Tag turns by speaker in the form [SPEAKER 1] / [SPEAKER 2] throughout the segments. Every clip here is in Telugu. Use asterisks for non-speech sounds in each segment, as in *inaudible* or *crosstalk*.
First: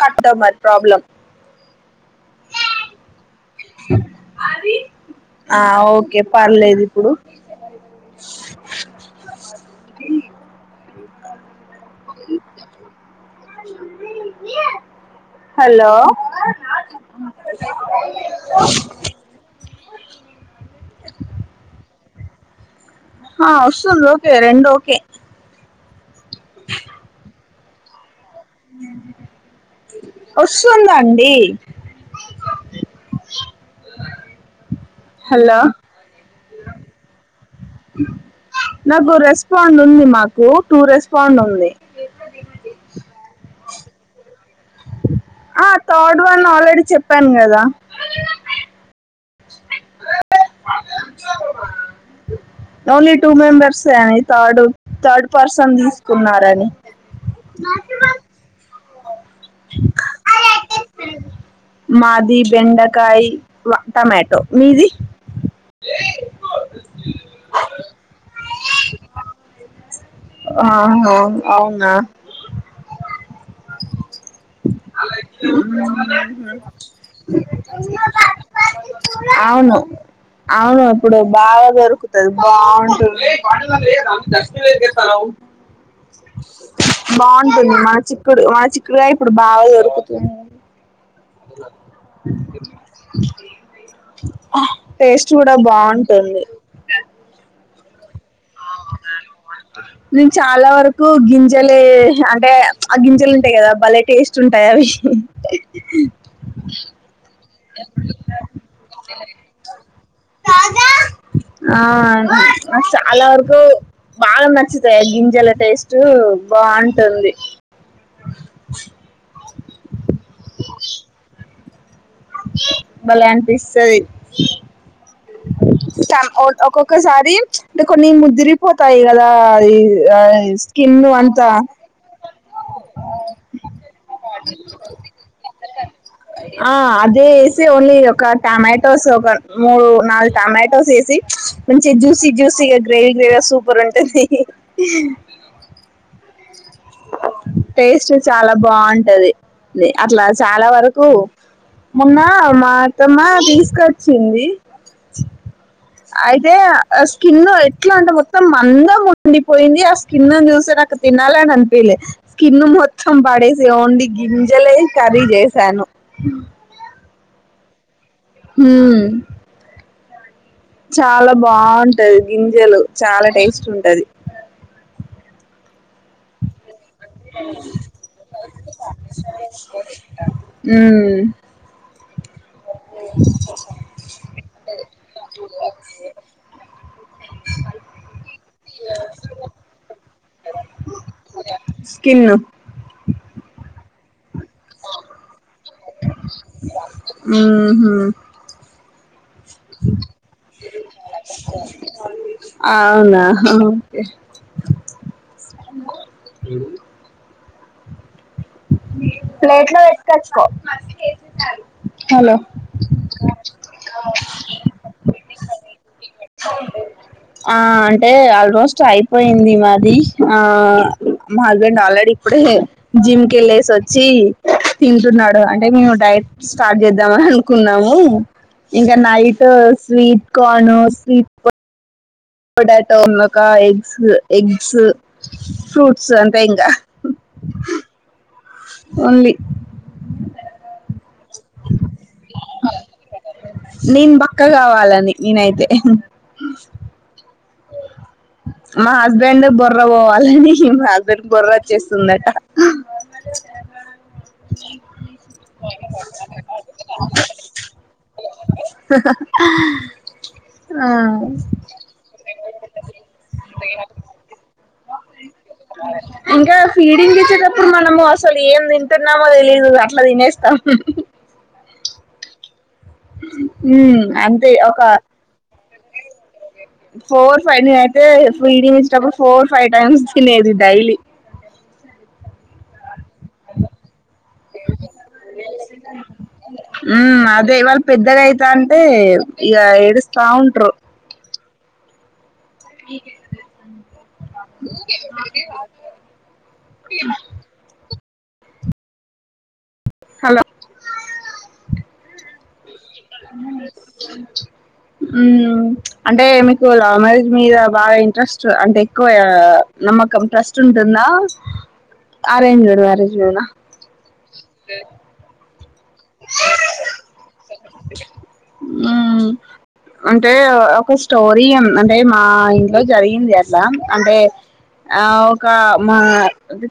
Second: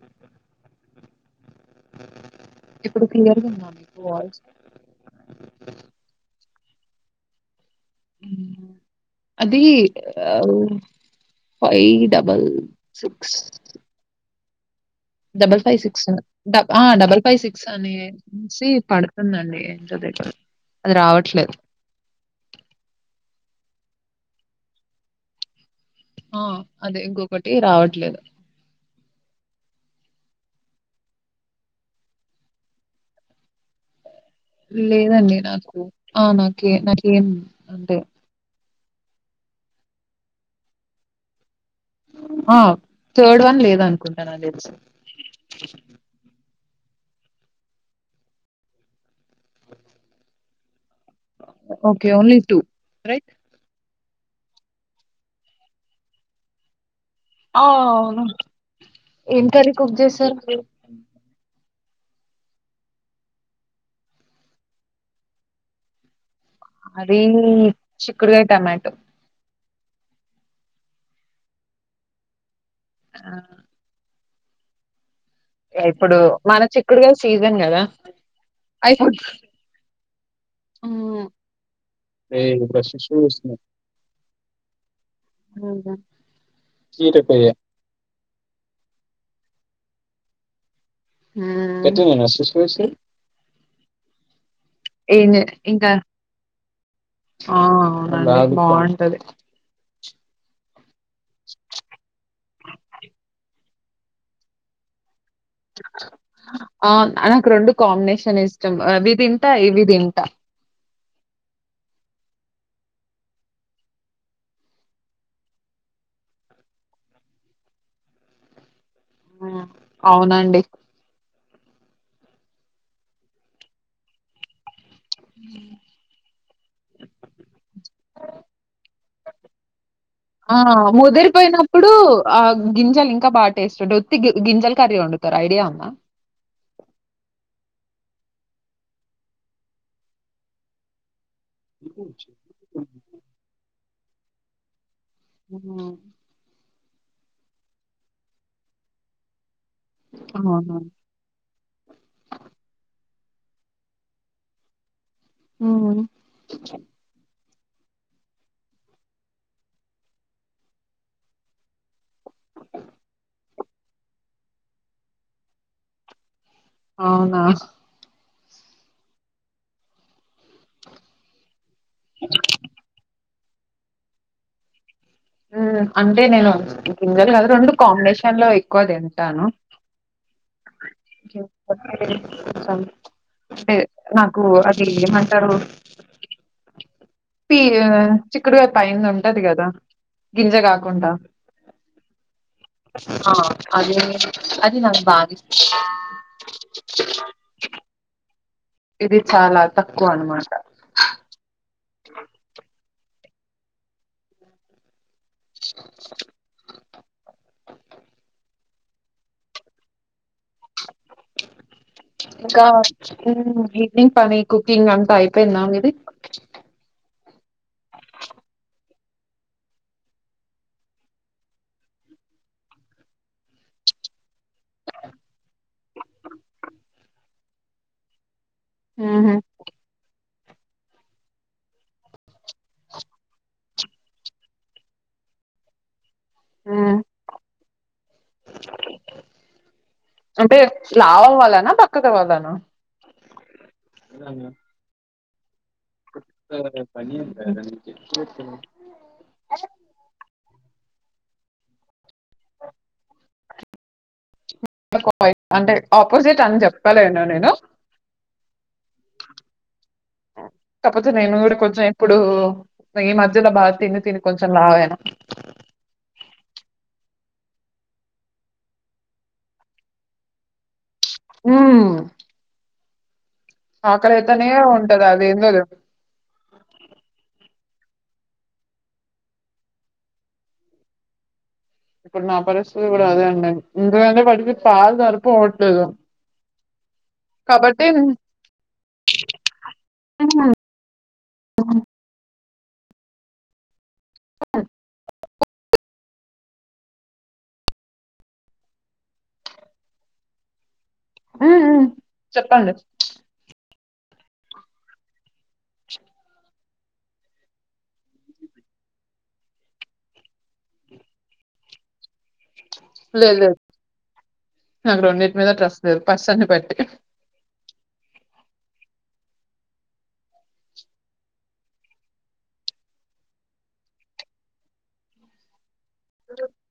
[SPEAKER 1] కస్టమర్ ప్రాబ్లం
[SPEAKER 2] ఇప్పుడు. క్లియర్‌గా ఉందా మీకు వాయిస్?
[SPEAKER 1] ఆ ఓకే పర్లేదు ఇప్పుడు
[SPEAKER 2] అది five double six
[SPEAKER 1] *inaudible*
[SPEAKER 2] double five
[SPEAKER 1] hello
[SPEAKER 2] six ఆ డబల్ ఫైవ్ సిక్స్ అనిసి పడుతుందండి అంతే అది రావట్లే
[SPEAKER 1] ఆ వస్తుంది ఓకే రెండూ ఓకే
[SPEAKER 2] ఆ అదే ఇంకొకటి రావట్లేదు.
[SPEAKER 1] వస్తుందండీ *unintelligible*
[SPEAKER 2] లేదండి
[SPEAKER 1] హలో
[SPEAKER 2] నాకు ఆ నాకే నాకేం అంటే
[SPEAKER 1] నాకు రెస్పాండ్ ఉంది మాకు టూ రెస్పాండ్ ఉంది.
[SPEAKER 2] ఆ థర్డ్ వన్ లేదను అనుకుంటాను నాకు తెలిసి.
[SPEAKER 1] ఆ థర్డ్ వన్ ఆల్రెడీ చెప్పాను కదా.
[SPEAKER 2] Okay, only
[SPEAKER 1] only
[SPEAKER 2] right?
[SPEAKER 1] Two మెంబర్సే అని థర్డ్ థర్డ్ పర్సన్ తీసుకున్నారని
[SPEAKER 2] ఔను. ఏం కర్రీ కుక్ చేసారు.
[SPEAKER 1] మాది బెండకాయ, టమాటో. మీది
[SPEAKER 2] అదీ చిక్కుడుగాయ టమాటో
[SPEAKER 1] ఆ అవునా
[SPEAKER 2] ఆ
[SPEAKER 1] అలా
[SPEAKER 2] ఇప్పుడు మన చిక్కుడుగాయ సీజన్ కదా అయిపోద్
[SPEAKER 1] అవును అవును ఇప్పుడు బాగా దొరుకుతది బాగుంటుంది
[SPEAKER 2] మ్మ్ హ్
[SPEAKER 1] బాగుంటుంది మన చిక్కుడు మన చిక్కుడుగాయ ఇప్పుడు బాగా దొరుకుతుంది
[SPEAKER 2] మ్మ్
[SPEAKER 1] టేస్ట్ కూడా బాగుంటుంది
[SPEAKER 2] ఆ బాగుంటది
[SPEAKER 1] నేను చాలా వరకు గింజలే అంటే ఆ గింజలు ఉంటాయి కదా భలే టేస్ట్ ఉంటాయి అవి
[SPEAKER 2] ఆ అనక్ రెండు కాంబినేషన్ ఇష్టం ఇవి తింటా ఇవి తింటా
[SPEAKER 1] ఆ చాలా వరకు బాగా నచ్చుతాయి గింజల టేస్ట్ బాగుంటుంది
[SPEAKER 2] అవునండి
[SPEAKER 1] భలే అనిపిస్తది
[SPEAKER 2] హ
[SPEAKER 1] ఒక్కొక్కసారి ప్చ్ అంటే కొన్ని ముదిరిపోతాయి కదా
[SPEAKER 2] ఆ
[SPEAKER 1] స్కిన్ అంతా
[SPEAKER 2] ముదిరిపోయినప్పుడు ఆ గింజలు ఇంకా బాగా టేస్ట్ ఒత్తి గింజలు కర్రీ వండుతారు ఐడియా వుందా
[SPEAKER 1] ఆ అదే వేసి ఓన్లీ ఒక టమాటోస్ ఒక మూడు నాలుగు టమాటోస్ వేసి మంచిగా జ్యూసీ జ్యూసీగా గ్రేవీ గ్రేవీగా సూపర్ ఉంటది
[SPEAKER 2] ఆ
[SPEAKER 1] టేస్ట్ చాలా బాగుంటది అట్లా చాలా
[SPEAKER 2] అవునా
[SPEAKER 1] వరకు మొన్న మా అత్తమ్మ తీసుకొచ్చింది
[SPEAKER 2] హ్మ్
[SPEAKER 1] అయితే స్కిన్ ఎట్లా అంటే మొత్తం మందం ఉండిపోయింది ఆ స్కిన్ చూసి నాకు తినాలి అని అనిపించలేదు స్కిన్ మొత్తం పడేసి ఓన్లీ గింజలే కర్రీ చేసాను
[SPEAKER 2] అవునా
[SPEAKER 1] మ్మ్ హ్ చాలా బాగుంటది గింజలు చాలా టేస్ట్ ఉంటది
[SPEAKER 2] అంటే నేను గింజలు కదా రెండు కాంబినేషన్ లో ఎక్కువ తింటాను
[SPEAKER 1] హ్మ్
[SPEAKER 2] కొంచెం అంటే నాకు అది ఏమంటారు పియు చిక్కుడుగాయ పైన ఉంటది కదా గింజ కాకుండా
[SPEAKER 1] స్కిన్
[SPEAKER 2] ఆ అదే అది నాకు బాగా ఇష్టం
[SPEAKER 1] మ్మ్, హ్మ్ హు
[SPEAKER 2] ఇది చాలా తక్కువ అన్నమాట
[SPEAKER 1] అవునా ఆ ఓకే అ ప్లేట్ లో పెట్టుకచ్చుకో హలో
[SPEAKER 2] ఇంకా ఈవినింగ్ పని కుకింగ్ అంతా అయిపోయిందా మిది
[SPEAKER 1] కాలే ఆ అంటే ఆల్మోస్ట్ అయిపోయింది మాది ఆ మా హస్బెండ్ ఆల్రెడీ ఇప్పుడే జిమ్కి వెళ్లేసి వచ్చి తింటున్నాడు అంటే మేము డైట్ స్టార్ట్ చేద్దామని అనుకున్నాము ఇంకా
[SPEAKER 2] ఉహు
[SPEAKER 1] night sweet corn sweet potato ఇంగొక ఎగ్స్ ఎగ్స్ ఫ్రూట్ స్ అంతే ఇంగా
[SPEAKER 2] అంటే లావు అవ్వాలనా బక్కగా అవ్వాళన
[SPEAKER 1] నేను బక్కగ అవ్వాలని నేనైతే మా హస్బెండ్ బొర్ర పోవాలని మా హస్బెండ్ బొర్ర వచ్చేస్తుందట *unintelligible*
[SPEAKER 2] *unintelligible* అంటే ఆపోజిట్ అని చెప్పలేను నేను
[SPEAKER 1] ఆ
[SPEAKER 2] ఓ ఈ మధ్యలో బాగా తిని తిని కొంచెం లావు అయినా
[SPEAKER 1] ఇంకా ఫీడింగ్ ఇచ్చేట ప్పుడు మనము అసలు ఏం తింటున్నామో తెలీదు అట్ల తినేస్తాం
[SPEAKER 2] హ్మ్
[SPEAKER 1] ఉమ్
[SPEAKER 2] ఆకలి అయితనే
[SPEAKER 1] అంతే ఒక
[SPEAKER 2] ఉంటది అది ఎందోలే
[SPEAKER 1] four five *unintelligible* four five times తినేది డైలీ
[SPEAKER 2] ఇప్పుడు నా పరిస్థితి కూడా అదే అండి ఎందుకంటే వాడికి పాలు సరిపోవట్లేదు
[SPEAKER 1] ఉమ్ అదే వాళ్ళు
[SPEAKER 2] కాబట్టి ఉమ్,
[SPEAKER 1] పెద్దగా అయితాంటే ఇగ ఏడుస్తా ఉంట్రు
[SPEAKER 2] అహ్
[SPEAKER 1] మీకు ఎట్ట తెలుసు అండి *unintelligible* హలో
[SPEAKER 2] ఉమ్ హుహు చెప్పండి
[SPEAKER 1] లంచ్ మ్మ్ ప్చ్ అంటే మీకు లవ్ మ్యారేజ్ మీద బాగా ఇంట్రెస్ట్ అంటే ఎక్కువయిగ నమ్మకం ట్రస్ట్ ఉంటుందా అరేంజ్డ్ మ్యారేజే
[SPEAKER 2] లేదు
[SPEAKER 1] నా
[SPEAKER 2] లేదు నాకు రెండింటి మీద ట్రస్ట్ లేదు పర్సన్ని బట్టి
[SPEAKER 1] మ్మ్ అంటే ఒక స్టోరీ అంటే మా ఇంట్లో జరిగింది అట్లా అంటే ఆ ఒక మా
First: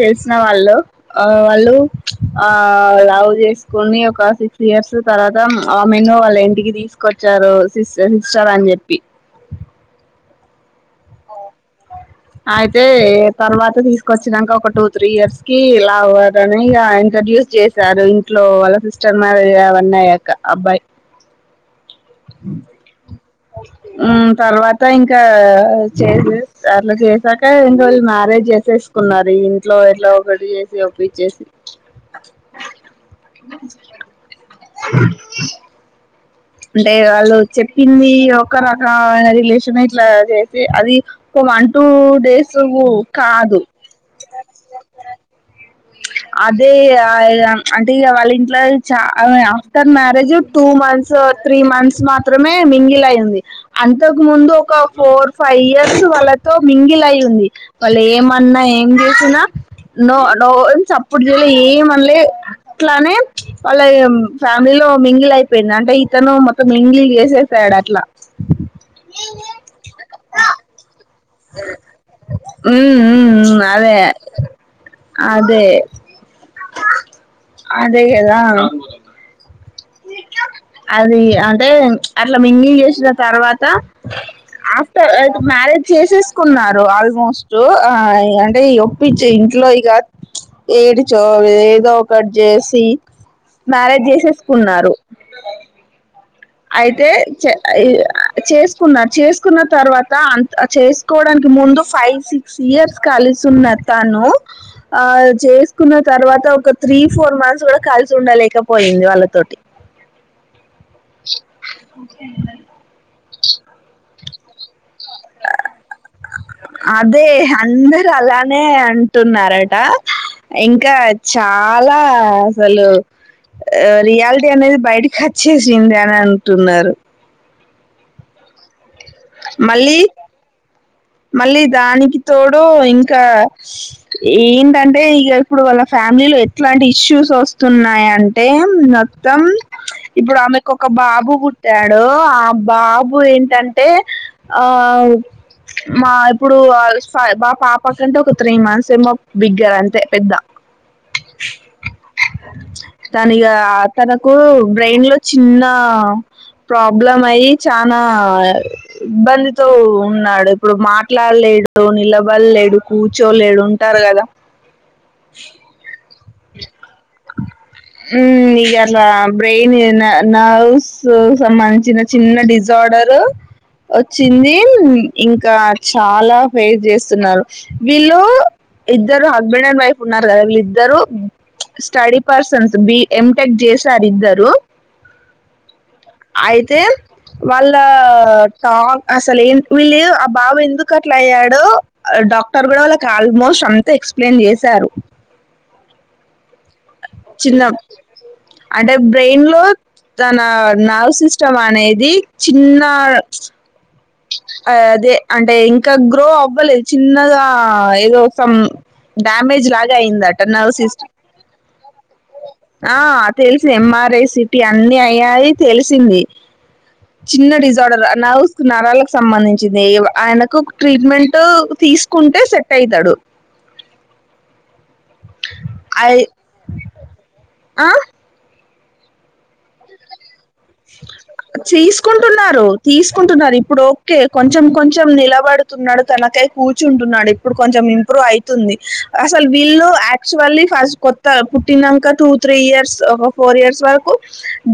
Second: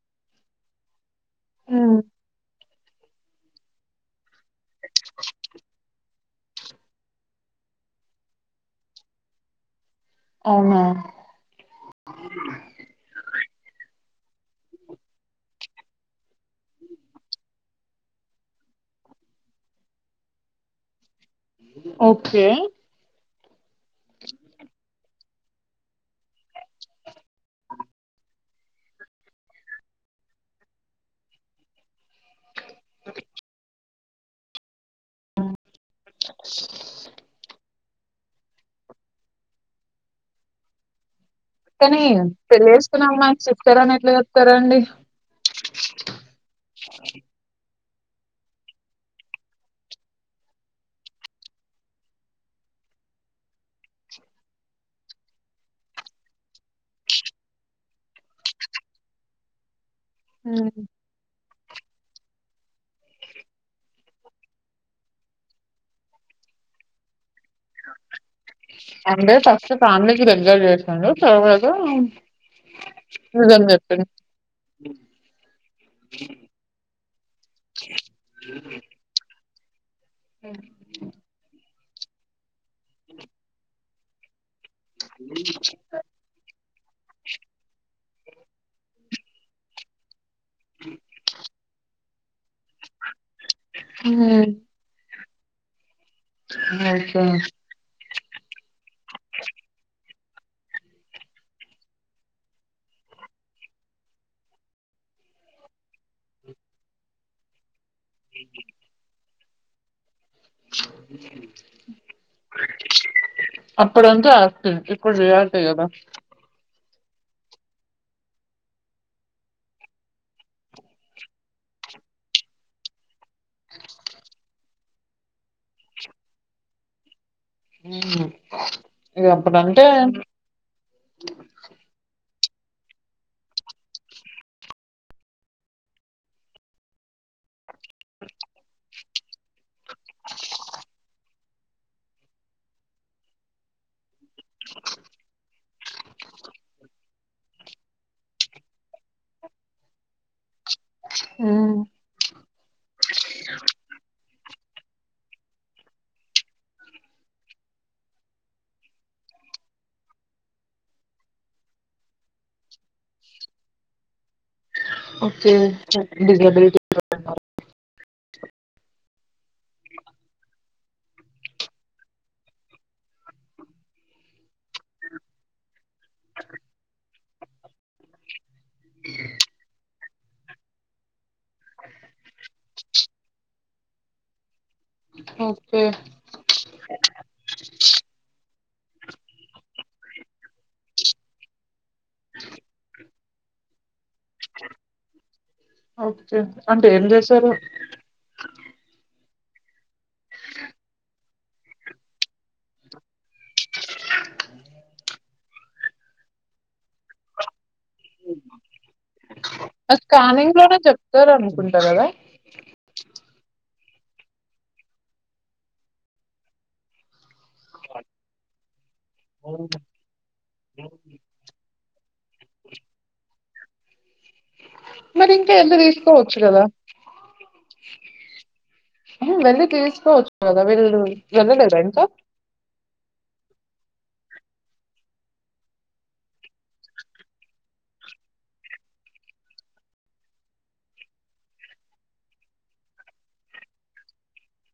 [SPEAKER 1] తెలిసిన వాళ్ళు ఆ వాళ్ళు
[SPEAKER 2] ఉమ్,
[SPEAKER 1] ప్చ్ ఆ ఆ లవ్ జేసుకొని ఒ క సిక్స్ ఇయర్స్ తర్వాత ఆమెను వాళ్ళ ఇంటికి తీసుకొచ్చారు సిస్ సిస్టర్ అని జెప్పి
[SPEAKER 2] అవునా
[SPEAKER 1] అయితే తర్వాత తీసు కొచ్చినాంక ఒక టూ త్రీ ఇయర్స్ కి ఇలా అవ్వదని ఇగ ఇంట్రొడ్యూస్ చేశారు ఇంట్లో వాళ్ళ సిస్టర్ మ్యారేజ్ అవన్నీ అయ్యాక అబ్బాయ్
[SPEAKER 2] ఓకే
[SPEAKER 1] ఉమ్ తర్వాత ఇం కా చేసేస్ అట్లా చేసాక ఇంకవోళ్ళు మ్యారేజ్ చేసేసుకున్నారు ఇంట్లో ఎట్లో ఒకటి చేసి ఒప్పిచ్చేసి అంటే వాళ్ళు చెప్పింది ఒక రకమైన రిలేషన్ ఇట్లా చేసి అది ఒక వన్ టూ
[SPEAKER 2] కానీ
[SPEAKER 1] డేసు
[SPEAKER 2] పెళ్లి చేసుకున్న అమ్మాయికి
[SPEAKER 1] కాదు
[SPEAKER 2] సిస్టర్ అని ఎట్లా చెప్తారండి
[SPEAKER 1] అదే ఆ ఇగ అంటే ఇగ వాళ్ళ ఇంట్లో చ after marriage two months three months మాత్రమే మింగిల్ అయ్యింది అంతకు ముందు ఒక ఫోర్ ఫైవ్ ఇయర్స్ వాళ్ళతో మింగిల్ అయ్యి ఉంది. వాళ్ళు ఏమన్నా ఏం చేసినా నో నో
[SPEAKER 2] ఉమ్,
[SPEAKER 1] చప్పుడు చెయ్యలే ఏం అన్లే అట్లానే ప్చ్ వాళ్ళయేం ఫ్యామిలీలో మింగిల్ అయిపోయింది అంటే ఇతను మొత్తం *unintelligible* చేసే
[SPEAKER 2] అంటే ఫస్ట్ ఫ్యామిలీకి రెగ్లర్ చేస్తుండు తర్వాత
[SPEAKER 1] ఉమ్ ఉమ్
[SPEAKER 2] ఇదని
[SPEAKER 1] అదే
[SPEAKER 2] చెప్పిండు
[SPEAKER 1] అదే అదే కదా అది అంటే అట్లా మింగిల్ చేసిన తర్వాత మ్యారేజ్ చేసేసుకున్నారు ఆల్మోస్ట్ అంటే ఒప్పించే ఇంట్లో ఇక ఏడు చో ఏదో ఒకటి చేసి మ్యారేజ్ చేసే రు అయితే
[SPEAKER 2] ఓకే
[SPEAKER 1] *unintelligible* చేసుకున్నారు చేసుకున్న తర్వాత అంత చేసుకోడానికి ముందు ఫైవ్ సిక్స్ ఇయర్స్ కలిసి సున్న తను ఆ చేసుకున్న తర్వాత ఒక త్రీ ఫోర్ మంత్స్ కలిసి సుండలేక పోయింది వాళ్ళతోటి
[SPEAKER 2] అప్పుడంత ఇప్పుడు చెయ్యాలని అనిపియదు కదా
[SPEAKER 1] అదే అందరు అలానే అంటున్నారట ఇంకా చాలా అసలు ఆ రియాలిటీ అనేది బయటకి వచ్చేసింది అని అంటున్నారు
[SPEAKER 2] హ్మ్
[SPEAKER 1] మళ్లీ మళ్లీ దానికి తోడు ఇంకా ఏంటంటే ఇక ఇప్పుడు వాళ్ళ ఫ్యామిలీ లో ఎట్లాంటి ఇష్యూస్ వస్త తున్నాయింటే మొత్తం ఇప్పుడు ఆమెకు ఒక బాబు పు ట్టాడు ఆ బాబు ఏంటంటే ఆ మా ఇప్పుడు బా పాప కంటే ఒక త్రీ మంత్స్ ఏమో బిగ్గర్ అంతే పెద్ద
[SPEAKER 2] ఉమ్,
[SPEAKER 1] దాన్నిక తన కు బ్రెయిన్ లో చిన్న ప్రాబ్లం అయి చానా ఇబ్బందితో ఉన్నాడు ఇప్పుడు మాట్లాడలేడు నిలబడలేడు కూర్చోలేడు ఉంటారు కదా
[SPEAKER 2] ఓకే
[SPEAKER 1] హ్మ్ ఇగల బ్రెయిన్ న నర్వ్స్ సంబంధించిన చిన్న డిజార్డరు వచ్చింది ఇంకా చాలా ఫైర్ చేస్తున్నారు వీళ్ళు ఇద్దరు హస్బెండ్ అండ్ వైఫ్ ఉన్నారు కదా వీళ్ళి ఇద్దరు study persons B M tech జేసారు ఇద్దరు
[SPEAKER 2] ఓకే
[SPEAKER 1] అయితే వాళ్ళ అసలే ఏంటి వీళ్ళు ఆ బాబు ఎందుకు అట్లా అయ్యాడో డాక్టర్ కూడా వాళ్ళకి ఆల్మోస్ట్ అంత ఎక్స్ప్లెయిన్ చేశారు
[SPEAKER 2] ఓకే అంటే ఏం చేశారు
[SPEAKER 1] చిన్న అంటే బ్రెయిన్ లో తన నర్వ్ సిస్టమ్ అనేది చిన్న అదే అంటే ఇంకా గ్రో అవ్వలేదు చిన్నగా ఏదో సం డ్యామేజ్ లాగా అయిందట
[SPEAKER 2] స్కానింగ్ లోనే
[SPEAKER 1] నర్వస్ సిస్టమ్
[SPEAKER 2] చెప్తారు అనుకుంటా కదా
[SPEAKER 1] తెలిసి ఎంఆర్ఐ సిటీ అన్ని అయ్యాయి తెలిసింది చిన్న డిజార్డర నర్వస్ నరాలకు సంబంధించింది ఆయనకు ట్రీట్మెంట్ తీసుకుంటే సెట్ అయితాడు
[SPEAKER 2] మరి ఇంకా ఎందుకు
[SPEAKER 1] ఐ
[SPEAKER 2] తీసుకోవచ్చు కదా
[SPEAKER 1] ఆ
[SPEAKER 2] వెళ్ళి తీసుకోవచ్చు కదా వీళ్ళు వెళ్ళలేదా ఇంకా
[SPEAKER 1] తీసుకుంటున్నారు తీసుకుంటున్నారు ఇప్పుడు ఓకే కొంచెం కొంచెం నిలబడుతున్నాడు తనకై కూర్చుంటున్నాడు ఇప్పుడు కొంచెం ఇంప్రూవ్ అయితుంది అసలు వీళ్ళు యాక్చువల్లీ ఫస్ట్ కొత్త పుట్టినాక టూ త్రీ ఇయర్స్ ఒక ఫోర్ ఇయర్స్ వరకు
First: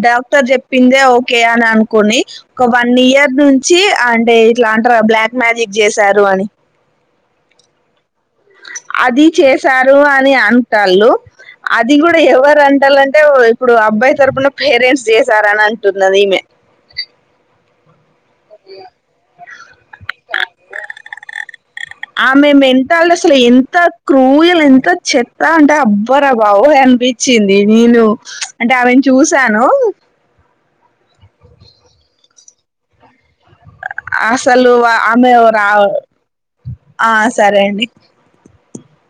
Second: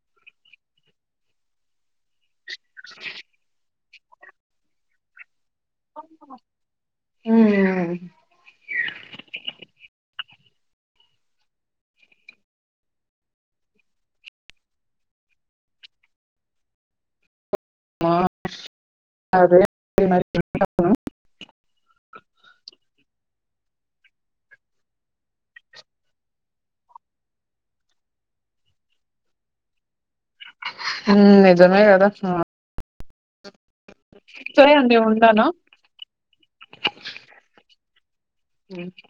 [SPEAKER 1] డాక్టర్ చెప్ చెప్పిందే ఓకే అని అనుకుని ఒక వన్ ఇయర్ నుంచి అంటే ఇట్లాంట బ్లాక్ మ్యాజిక్ చేశారు అని
[SPEAKER 2] అ
[SPEAKER 1] అది చేసారు అని అంటళ్ళు అది కూడా ఎవరు అంటాలంటే ఇప్పుడు అబ్బాయి తరపున పేరెంట్స్ చేసారని అంటున్నది ఈమె
[SPEAKER 2] టుక్ మరి.
[SPEAKER 1] అ
[SPEAKER 2] ఉమ్,
[SPEAKER 1] ఆమె మెంటల్ అసలు ఎమ్ ంత క్రూయలు ఎంత చెత్త అంటే అబ్బరా బావోయ్ అనిపించింది నేను అంటే వన్ చూసాను
[SPEAKER 2] నిజమే కదా
[SPEAKER 1] అసలు
[SPEAKER 2] సరే అండి
[SPEAKER 1] ఆమె
[SPEAKER 2] ఉంటాను
[SPEAKER 1] రా ఆ సరే అండి
[SPEAKER 2] ఏంటి